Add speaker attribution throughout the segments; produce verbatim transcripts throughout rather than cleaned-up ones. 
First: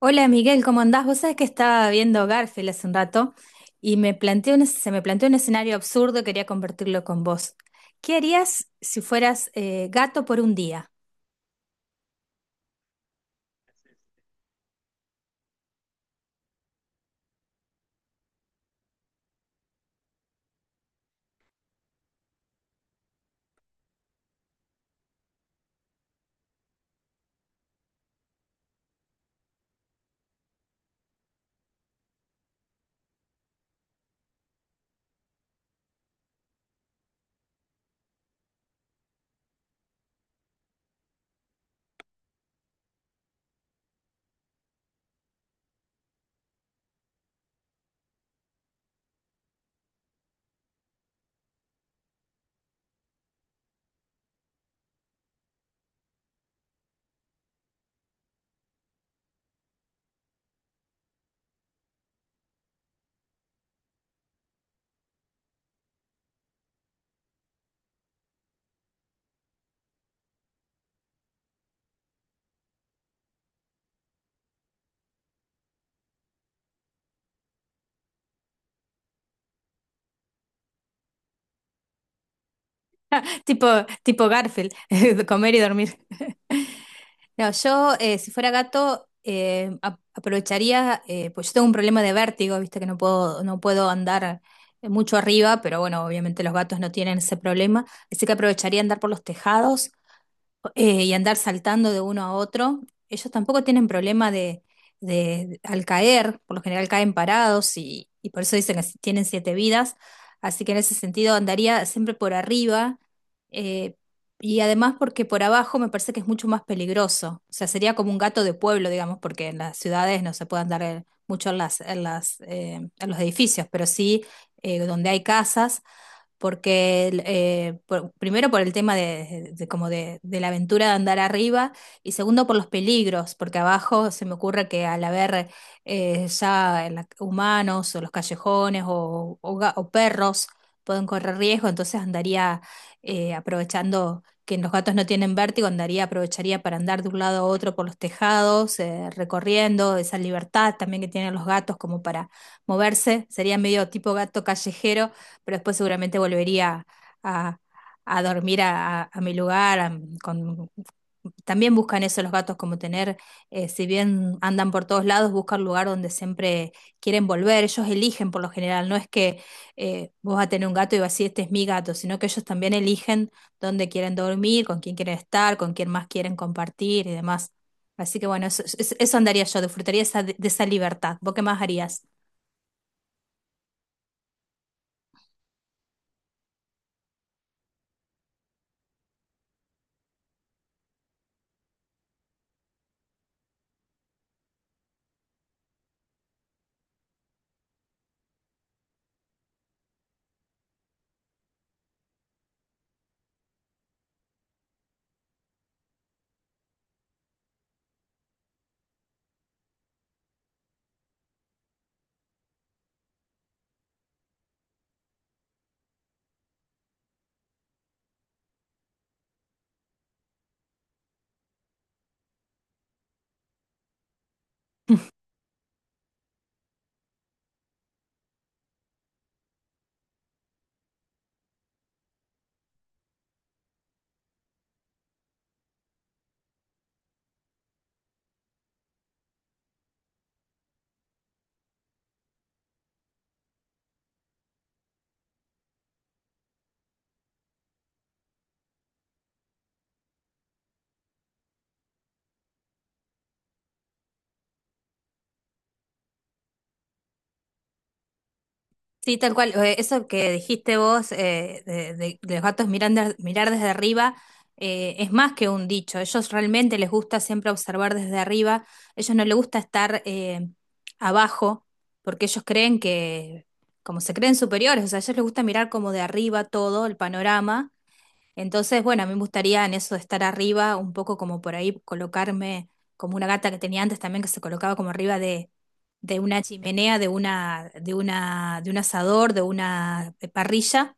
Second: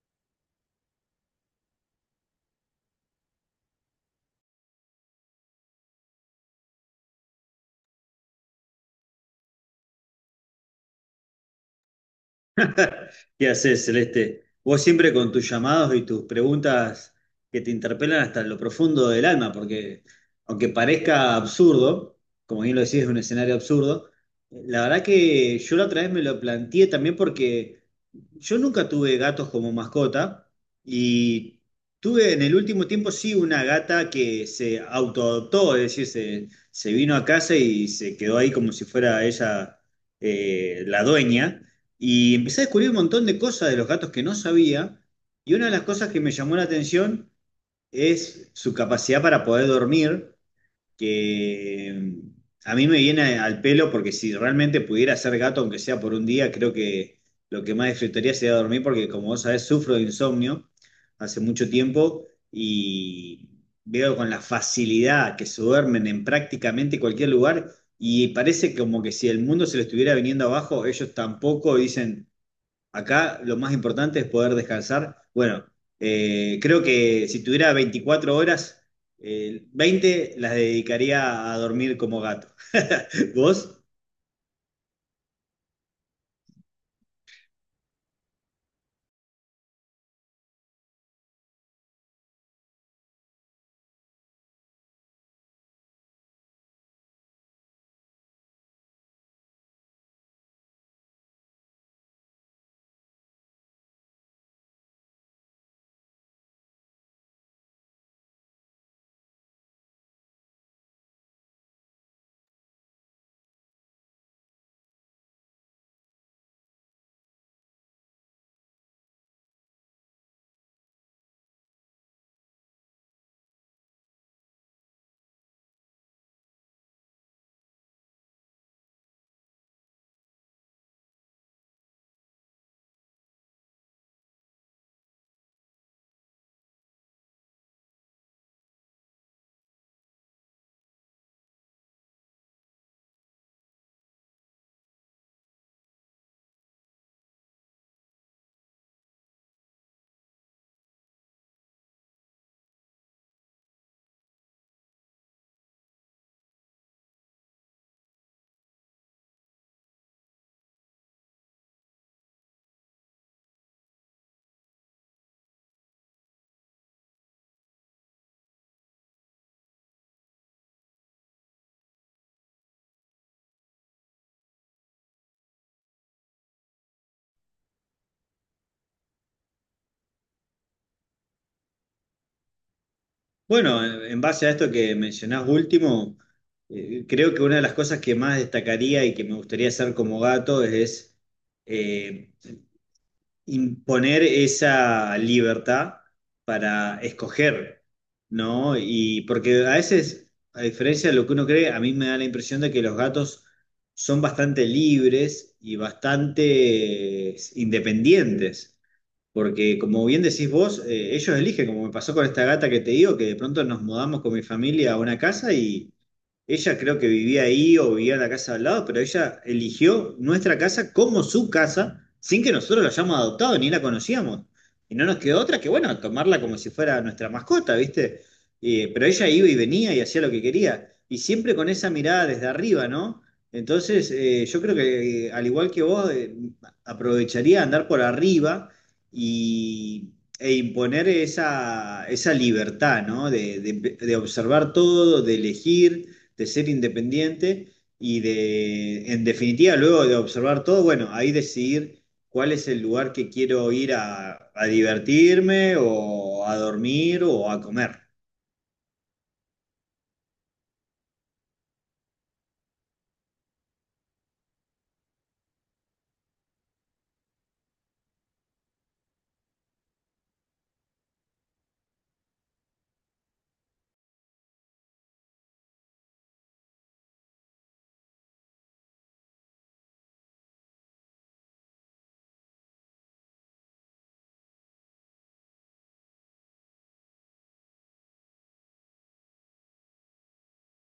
Speaker 1: Hola Miguel, ¿cómo andás? Vos sabés que estaba viendo Garfield hace un rato y me planteé un- se me planteó un escenario absurdo, y quería convertirlo con vos. ¿Qué harías si fueras eh, gato por un día?
Speaker 2: ¿Qué haces, Celeste? Vos siempre con tus llamados y tus preguntas que te interpelan hasta lo profundo del alma, porque aunque parezca absurdo, como bien lo decís, es un escenario absurdo, la verdad que yo la otra vez me lo planteé también porque yo nunca tuve gatos como mascota y tuve en el último tiempo sí una gata que se autoadoptó, es decir, se, se vino a casa y se quedó ahí como si fuera ella, eh, la dueña. Y empecé a descubrir un montón de cosas de los gatos que no sabía y una de las cosas que me llamó la atención es su capacidad para poder dormir que mm, a mí me viene al pelo porque si realmente pudiera ser gato, aunque sea por un día, creo que lo que más disfrutaría sería dormir porque como vos sabés, sufro de insomnio hace mucho tiempo y veo con la facilidad que se duermen en prácticamente cualquier lugar y parece como que si el mundo se lo estuviera viniendo abajo, ellos tampoco dicen... Acá lo más importante es poder descansar. Bueno, eh, creo que si tuviera veinticuatro horas, eh, veinte las dedicaría a dormir como gato.
Speaker 1: Tipo,
Speaker 2: ¿Vos?
Speaker 1: tipo Garfield, de comer y dormir. No, yo eh, si fuera gato eh, ap- aprovecharía, eh, pues yo tengo un problema de vértigo, viste que no puedo, no puedo andar eh, mucho arriba, pero bueno, obviamente los gatos no tienen ese problema, así que aprovecharía andar por los tejados eh, y andar saltando de uno a otro. Ellos tampoco tienen problema de, de- al caer, por lo general caen parados y, y por eso dicen que si tienen siete vidas. Así que en ese sentido andaría siempre por arriba eh, y además porque por abajo me parece que es mucho más peligroso. O sea, sería como un gato de pueblo, digamos, porque en las ciudades no se puede andar eh, mucho en las, en las, eh, en los edificios, pero sí eh, donde hay casas porque eh, por- primero por el tema de, de- como de, de la aventura de andar arriba y segundo por los peligros, porque abajo se me ocurre que al haber eh, ya en la- humanos o los callejones o, o ga- o perros pueden correr riesgo, entonces andaría eh, aprovechando que los gatos no tienen vértigo, andaría, aprovecharía para andar de un lado a otro por los tejados, eh, recorriendo esa libertad también que tienen los gatos como para moverse, sería medio tipo gato callejero, pero después seguramente volvería a, a dormir a, a mi lugar. A- con- también buscan eso los gatos, como tener, eh, si bien andan por todos lados, buscan lugar donde siempre quieren volver. Ellos eligen por lo general, no es que eh, vos vas a tener un gato y vas a decir, este es mi gato, sino que ellos también eligen dónde quieren dormir, con quién quieren estar, con quién más quieren compartir y demás. Así que bueno, eso, eso- eso andaría yo, disfrutaría esa- de esa libertad. ¿Vos qué más harías?
Speaker 2: Bueno, en en base a esto que mencionás último, eh, creo que una de las cosas que más destacaría y que me gustaría hacer como gato es, eh, imponer esa libertad para escoger, ¿no? Y porque a veces, a diferencia de lo que uno cree, a mí me da la impresión de que los gatos son bastante libres y bastante eh, independientes, porque como bien decís vos, eh, ellos eligen, como me pasó con esta gata que te digo, que de pronto nos mudamos con mi familia a una casa y... Ella creo que vivía ahí o vivía en la casa de al lado, pero ella eligió nuestra casa como su casa sin que nosotros la hayamos adoptado ni la conocíamos. Y no nos quedó otra que, bueno, tomarla como si fuera nuestra mascota, ¿viste? Eh, pero ella iba y venía y hacía lo que quería. Y siempre con esa mirada desde arriba, ¿no? Entonces, eh, yo creo que eh, al igual que vos, eh, aprovecharía andar por arriba y, e imponer esa, esa libertad, ¿no? De, de- de observar todo, de elegir de ser independiente y de, en definitiva, luego de observar todo, bueno, ahí decidir cuál es el lugar que quiero ir a, a divertirme o a dormir o a comer.
Speaker 1: Sí, tal cual. Eh, Eso que dijiste vos eh, de, de- de los gatos mirar, mirar desde arriba eh, es más que un dicho. Ellos realmente les gusta siempre observar desde arriba. Ellos no les gusta estar eh, abajo porque ellos creen que, como se creen superiores, o sea, a ellos les gusta mirar como de arriba todo el panorama, entonces, bueno, a mí me gustaría en eso de estar arriba, un poco como por ahí colocarme, como una gata que tenía antes también, que se colocaba como arriba de, de una chimenea, de una, de una, de un asador, de una eh, parrilla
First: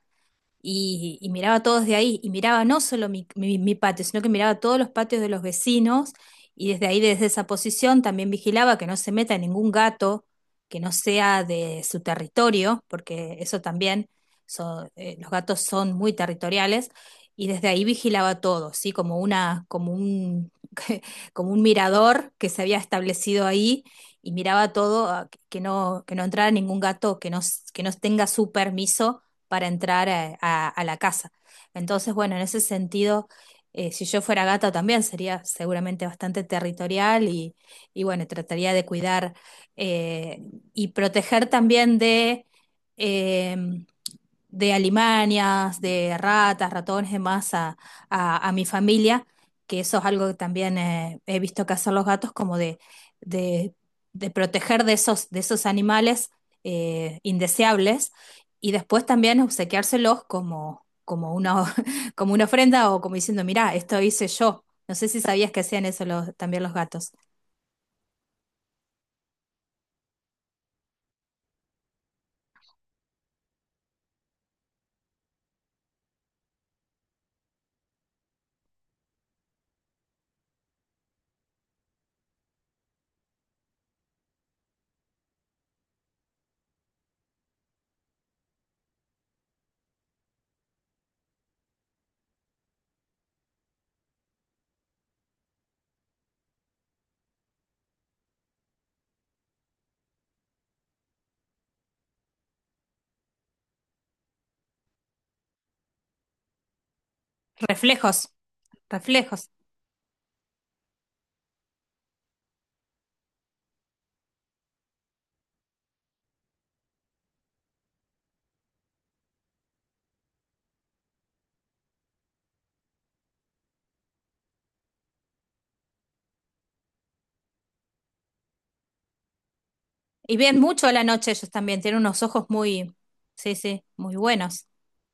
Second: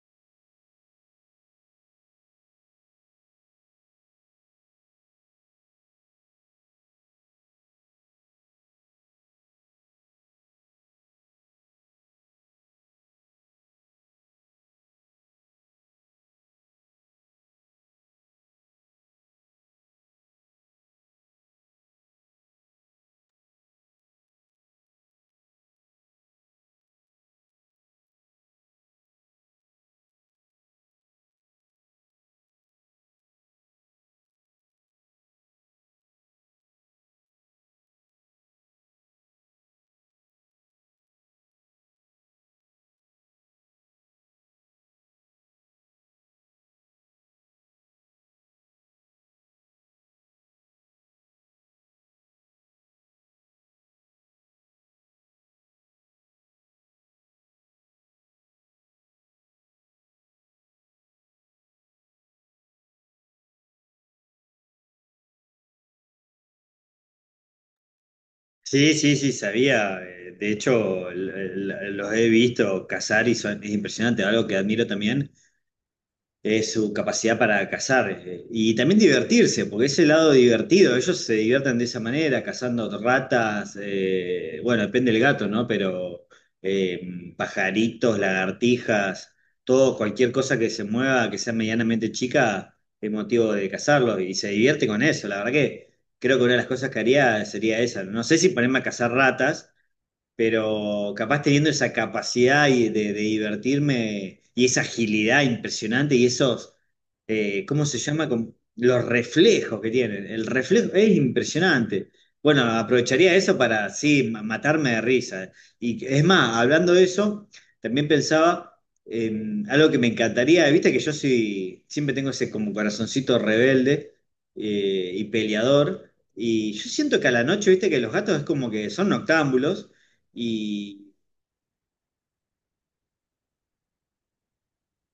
Speaker 1: y, y miraba todos de ahí, y miraba no solo mi, mi- mi patio, sino que miraba todos los patios de los vecinos, y desde ahí, desde esa posición, también vigilaba que no se meta ningún gato que no sea de su territorio, porque eso también, son- eh, los gatos son muy territoriales, y desde ahí vigilaba todo, ¿sí? Como una, como un, como un mirador que se había establecido ahí. Y miraba todo, ah, que no, que no entrara ningún gato que no, s- que no tenga su permiso para entrar a, a- a la casa. Entonces, bueno, en ese sentido, eh, si yo fuera gato también sería seguramente bastante territorial y, y bueno, trataría de cuidar eh, y proteger también de... em, de alimañas, de ratas, ratones, demás a, a, a mi familia, que eso es algo que también eh, he visto que hacen los gatos, como de, de, de proteger de esos, de esos animales eh, indeseables y después también obsequiárselos como, como una, como una ofrenda o como diciendo, mirá, esto hice yo. No sé si sabías que hacían eso los- también los gatos.
Speaker 2: Sí, sí, sí, sabía. eh, De hecho, l- l- los he visto cazar y son, es impresionante, algo que admiro también es su capacidad para cazar eh, y también divertirse, porque es el lado divertido, ellos se divierten de esa manera, cazando ratas, eh, bueno, depende del gato, ¿no? Pero eh, pajaritos, lagartijas, todo, cualquier cosa que se mueva, que sea medianamente chica, es motivo de cazarlo y se divierte con eso, la verdad que creo que una de las cosas que haría sería esa, no sé si ponerme a cazar ratas, pero capaz teniendo esa capacidad y de, de divertirme y esa agilidad impresionante y esos, eh, ¿cómo se llama?
Speaker 1: Reflejos,
Speaker 2: Com- los
Speaker 1: reflejos.
Speaker 2: reflejos que tienen. El reflejo es impresionante. Bueno, aprovecharía eso para, sí, ma- matarme de risa. Y es más, hablando de eso, también pensaba en algo que me encantaría, viste que yo soy, siempre tengo ese como corazoncito rebelde eh, y peleador. Y yo siento que a la noche, viste que los gatos es como que son noctámbulos,
Speaker 1: Y ven mucho a
Speaker 2: y,
Speaker 1: la noche ellos también, tienen unos ojos muy, sí, sí, muy buenos.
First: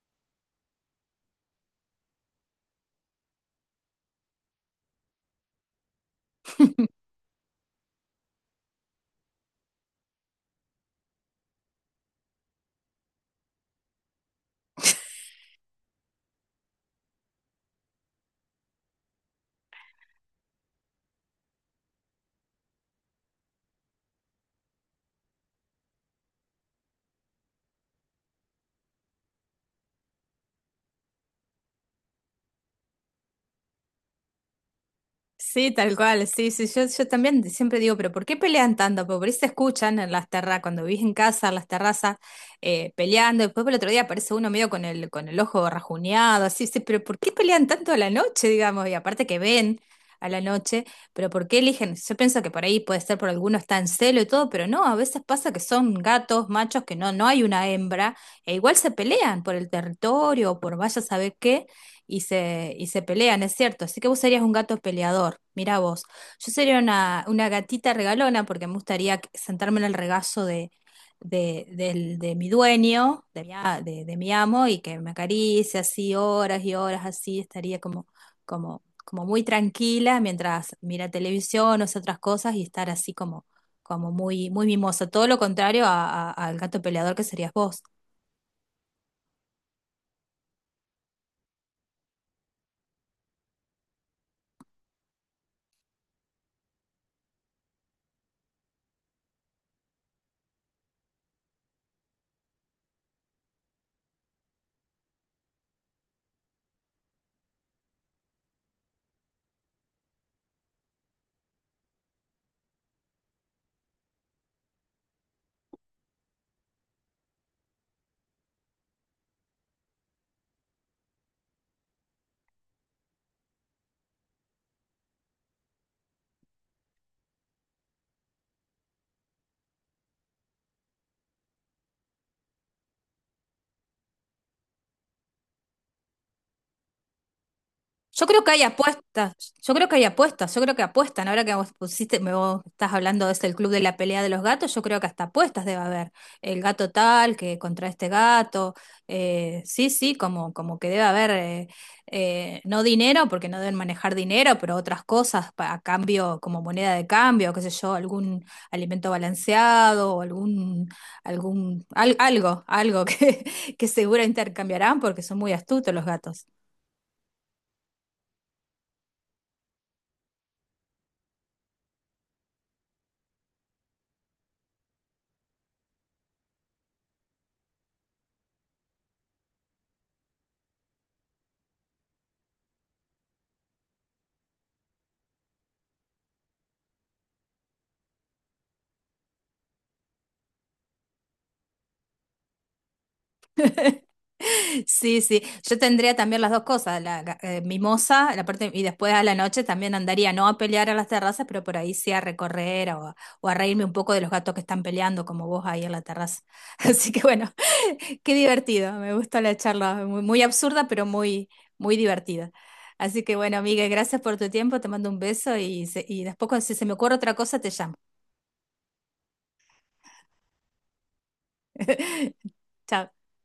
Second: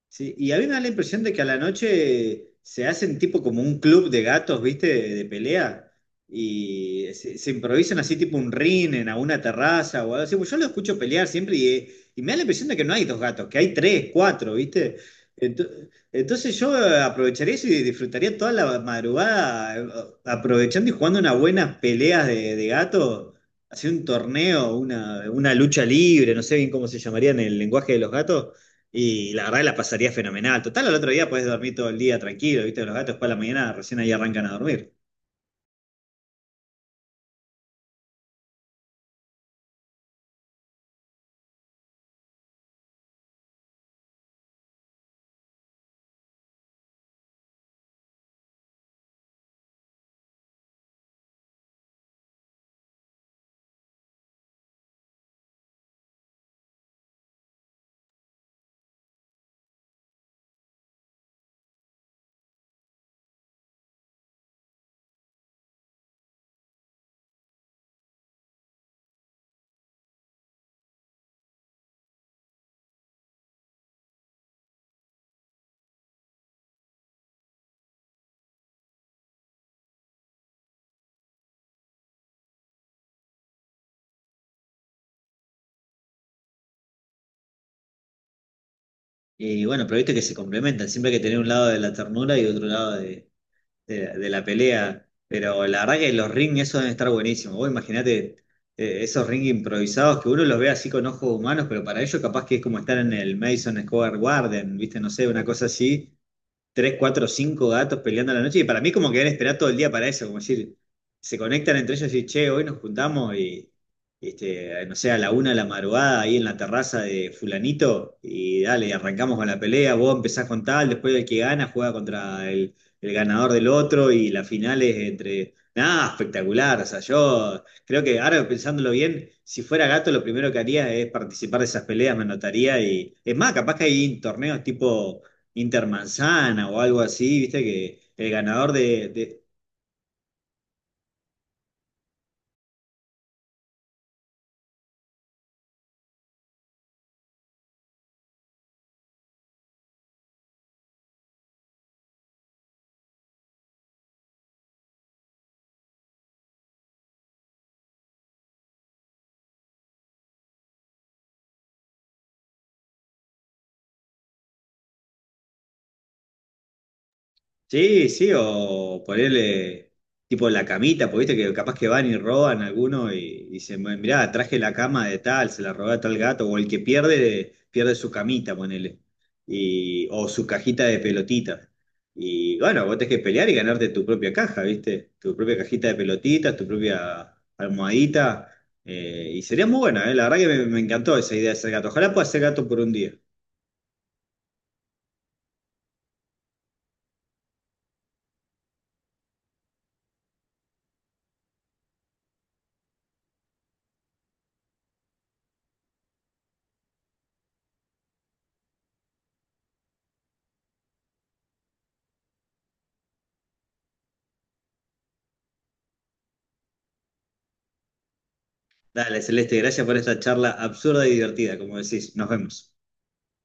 Speaker 2: sí, y a mí me da la impresión de que a la noche se hacen tipo como un club de gatos, ¿viste? De, de pelea. Y se, se improvisan así tipo un ring en alguna terraza o algo así. Pues yo lo escucho pelear siempre y, y me da la impresión de que no hay dos gatos, que hay tres, cuatro, ¿viste? Ento- Entonces yo aprovecharía eso y disfrutaría toda la madrugada eh, aprovechando y jugando unas buenas peleas de, de gatos, hacer un torneo, una, una lucha libre, no sé bien cómo se llamaría en el lenguaje de los gatos. Y la verdad que la pasaría fenomenal. Total, al otro día podés dormir todo el día tranquilo, ¿viste? Los gatos después de la mañana recién ahí arrancan a dormir.
Speaker 1: Sí, tal cual, sí, sí, yo, yo también siempre digo, pero ¿por qué pelean tanto? Porque por ahí se escuchan en las terrazas, cuando vivís en casa, en las terrazas, eh, peleando, después por el otro día aparece uno medio con el, con el ojo rajuñado, así, sí, pero ¿por qué pelean tanto a la noche, digamos? Y aparte que ven a la noche, pero ¿por qué eligen? Yo pienso que por ahí puede ser por alguno está en celo y todo, pero no, a veces pasa que son gatos, machos, que no, no hay una hembra, e igual se pelean por el territorio o por vaya a saber qué y se, y se pelean, es cierto. Así que vos serías un gato peleador, mirá vos. Yo sería una, una gatita regalona porque me gustaría que- sentarme en el regazo de, de, del- de mi dueño, de mi, a- de, de mi amo, y que me acaricie así horas y horas así, estaría como, como, como muy tranquila mientras mira televisión o hace otras cosas y estar así como, como muy, muy mimosa. Todo lo contrario a- a- al gato peleador que serías vos.
Speaker 2: Y bueno, pero viste que se complementan. Siempre hay que tener un lado de la ternura y otro lado de, de- de la pelea. Pero la verdad que los ring, eso deben estar buenísimos. Vos imaginate eh, esos ring improvisados que uno los ve así con ojos humanos, pero para ellos capaz que es como estar en el Madison Square Garden, ¿viste? No sé, una cosa así. Tres, cuatro, cinco gatos peleando a la noche. Y para mí como que deben esperar todo el día para eso, como decir, se conectan entre ellos y, che, hoy nos juntamos y, este, no sé, a la una de la madrugada ahí en la terraza de fulanito y dale, arrancamos con la pelea, vos empezás con tal, después el que gana juega contra el, el ganador del otro y la final es entre... Nada, espectacular. O sea, yo creo que ahora pensándolo bien, si fuera gato, lo primero que haría es participar de esas peleas, me anotaría y. Es más, capaz que hay torneos tipo Intermanzana o algo así, viste que
Speaker 1: Yo
Speaker 2: el
Speaker 1: creo que hay
Speaker 2: ganador de, de-
Speaker 1: apuestas, yo creo que hay apuestas, yo creo que apuestan. Ahora que vos pusiste, me vos estás hablando de ese el club de la pelea de los gatos, yo creo que hasta apuestas debe haber. El gato tal que contra este gato, eh, sí, sí, como, como que debe haber, eh, eh, no dinero, porque no deben manejar dinero, pero otras cosas pa- a cambio, como moneda de cambio, qué sé yo, algún alimento balanceado o algún, algún, al- algo, algo que, que seguro intercambiarán porque son muy astutos los gatos.
Speaker 2: Sí, sí, o ponerle tipo la camita, porque viste que capaz que van y roban alguno y, y dicen, "Bueno, mirá, traje la cama de tal, se la robé a tal gato, o el que pierde, pierde su camita, ponele, y, o su cajita de pelotitas. Y bueno, vos tenés que pelear y ganarte tu propia caja, viste, tu propia cajita de pelotitas, tu propia almohadita. Eh, y sería muy buena, eh, la verdad que me, me encantó esa idea de ser gato. Ojalá pueda ser gato por un día.
Speaker 1: Sí, sí, yo tendría también las dos cosas, la ga- eh, mimosa, la parte, y después a la noche también andaría, no a pelear a las terrazas, pero por ahí sí a recorrer o a, o a reírme un poco de los gatos que están peleando, como vos ahí en la terraza. Así que bueno, qué divertido, me gusta la charla, muy, muy absurda, pero muy, muy divertida. Así que bueno, Miguel, gracias por tu tiempo, te mando un beso y, se- y después cuando- si se me ocurre otra cosa te llamo.
Speaker 2: Dale, Celeste, gracias por esta charla absurda y divertida, como decís. Nos vemos.
Speaker 1: Chao.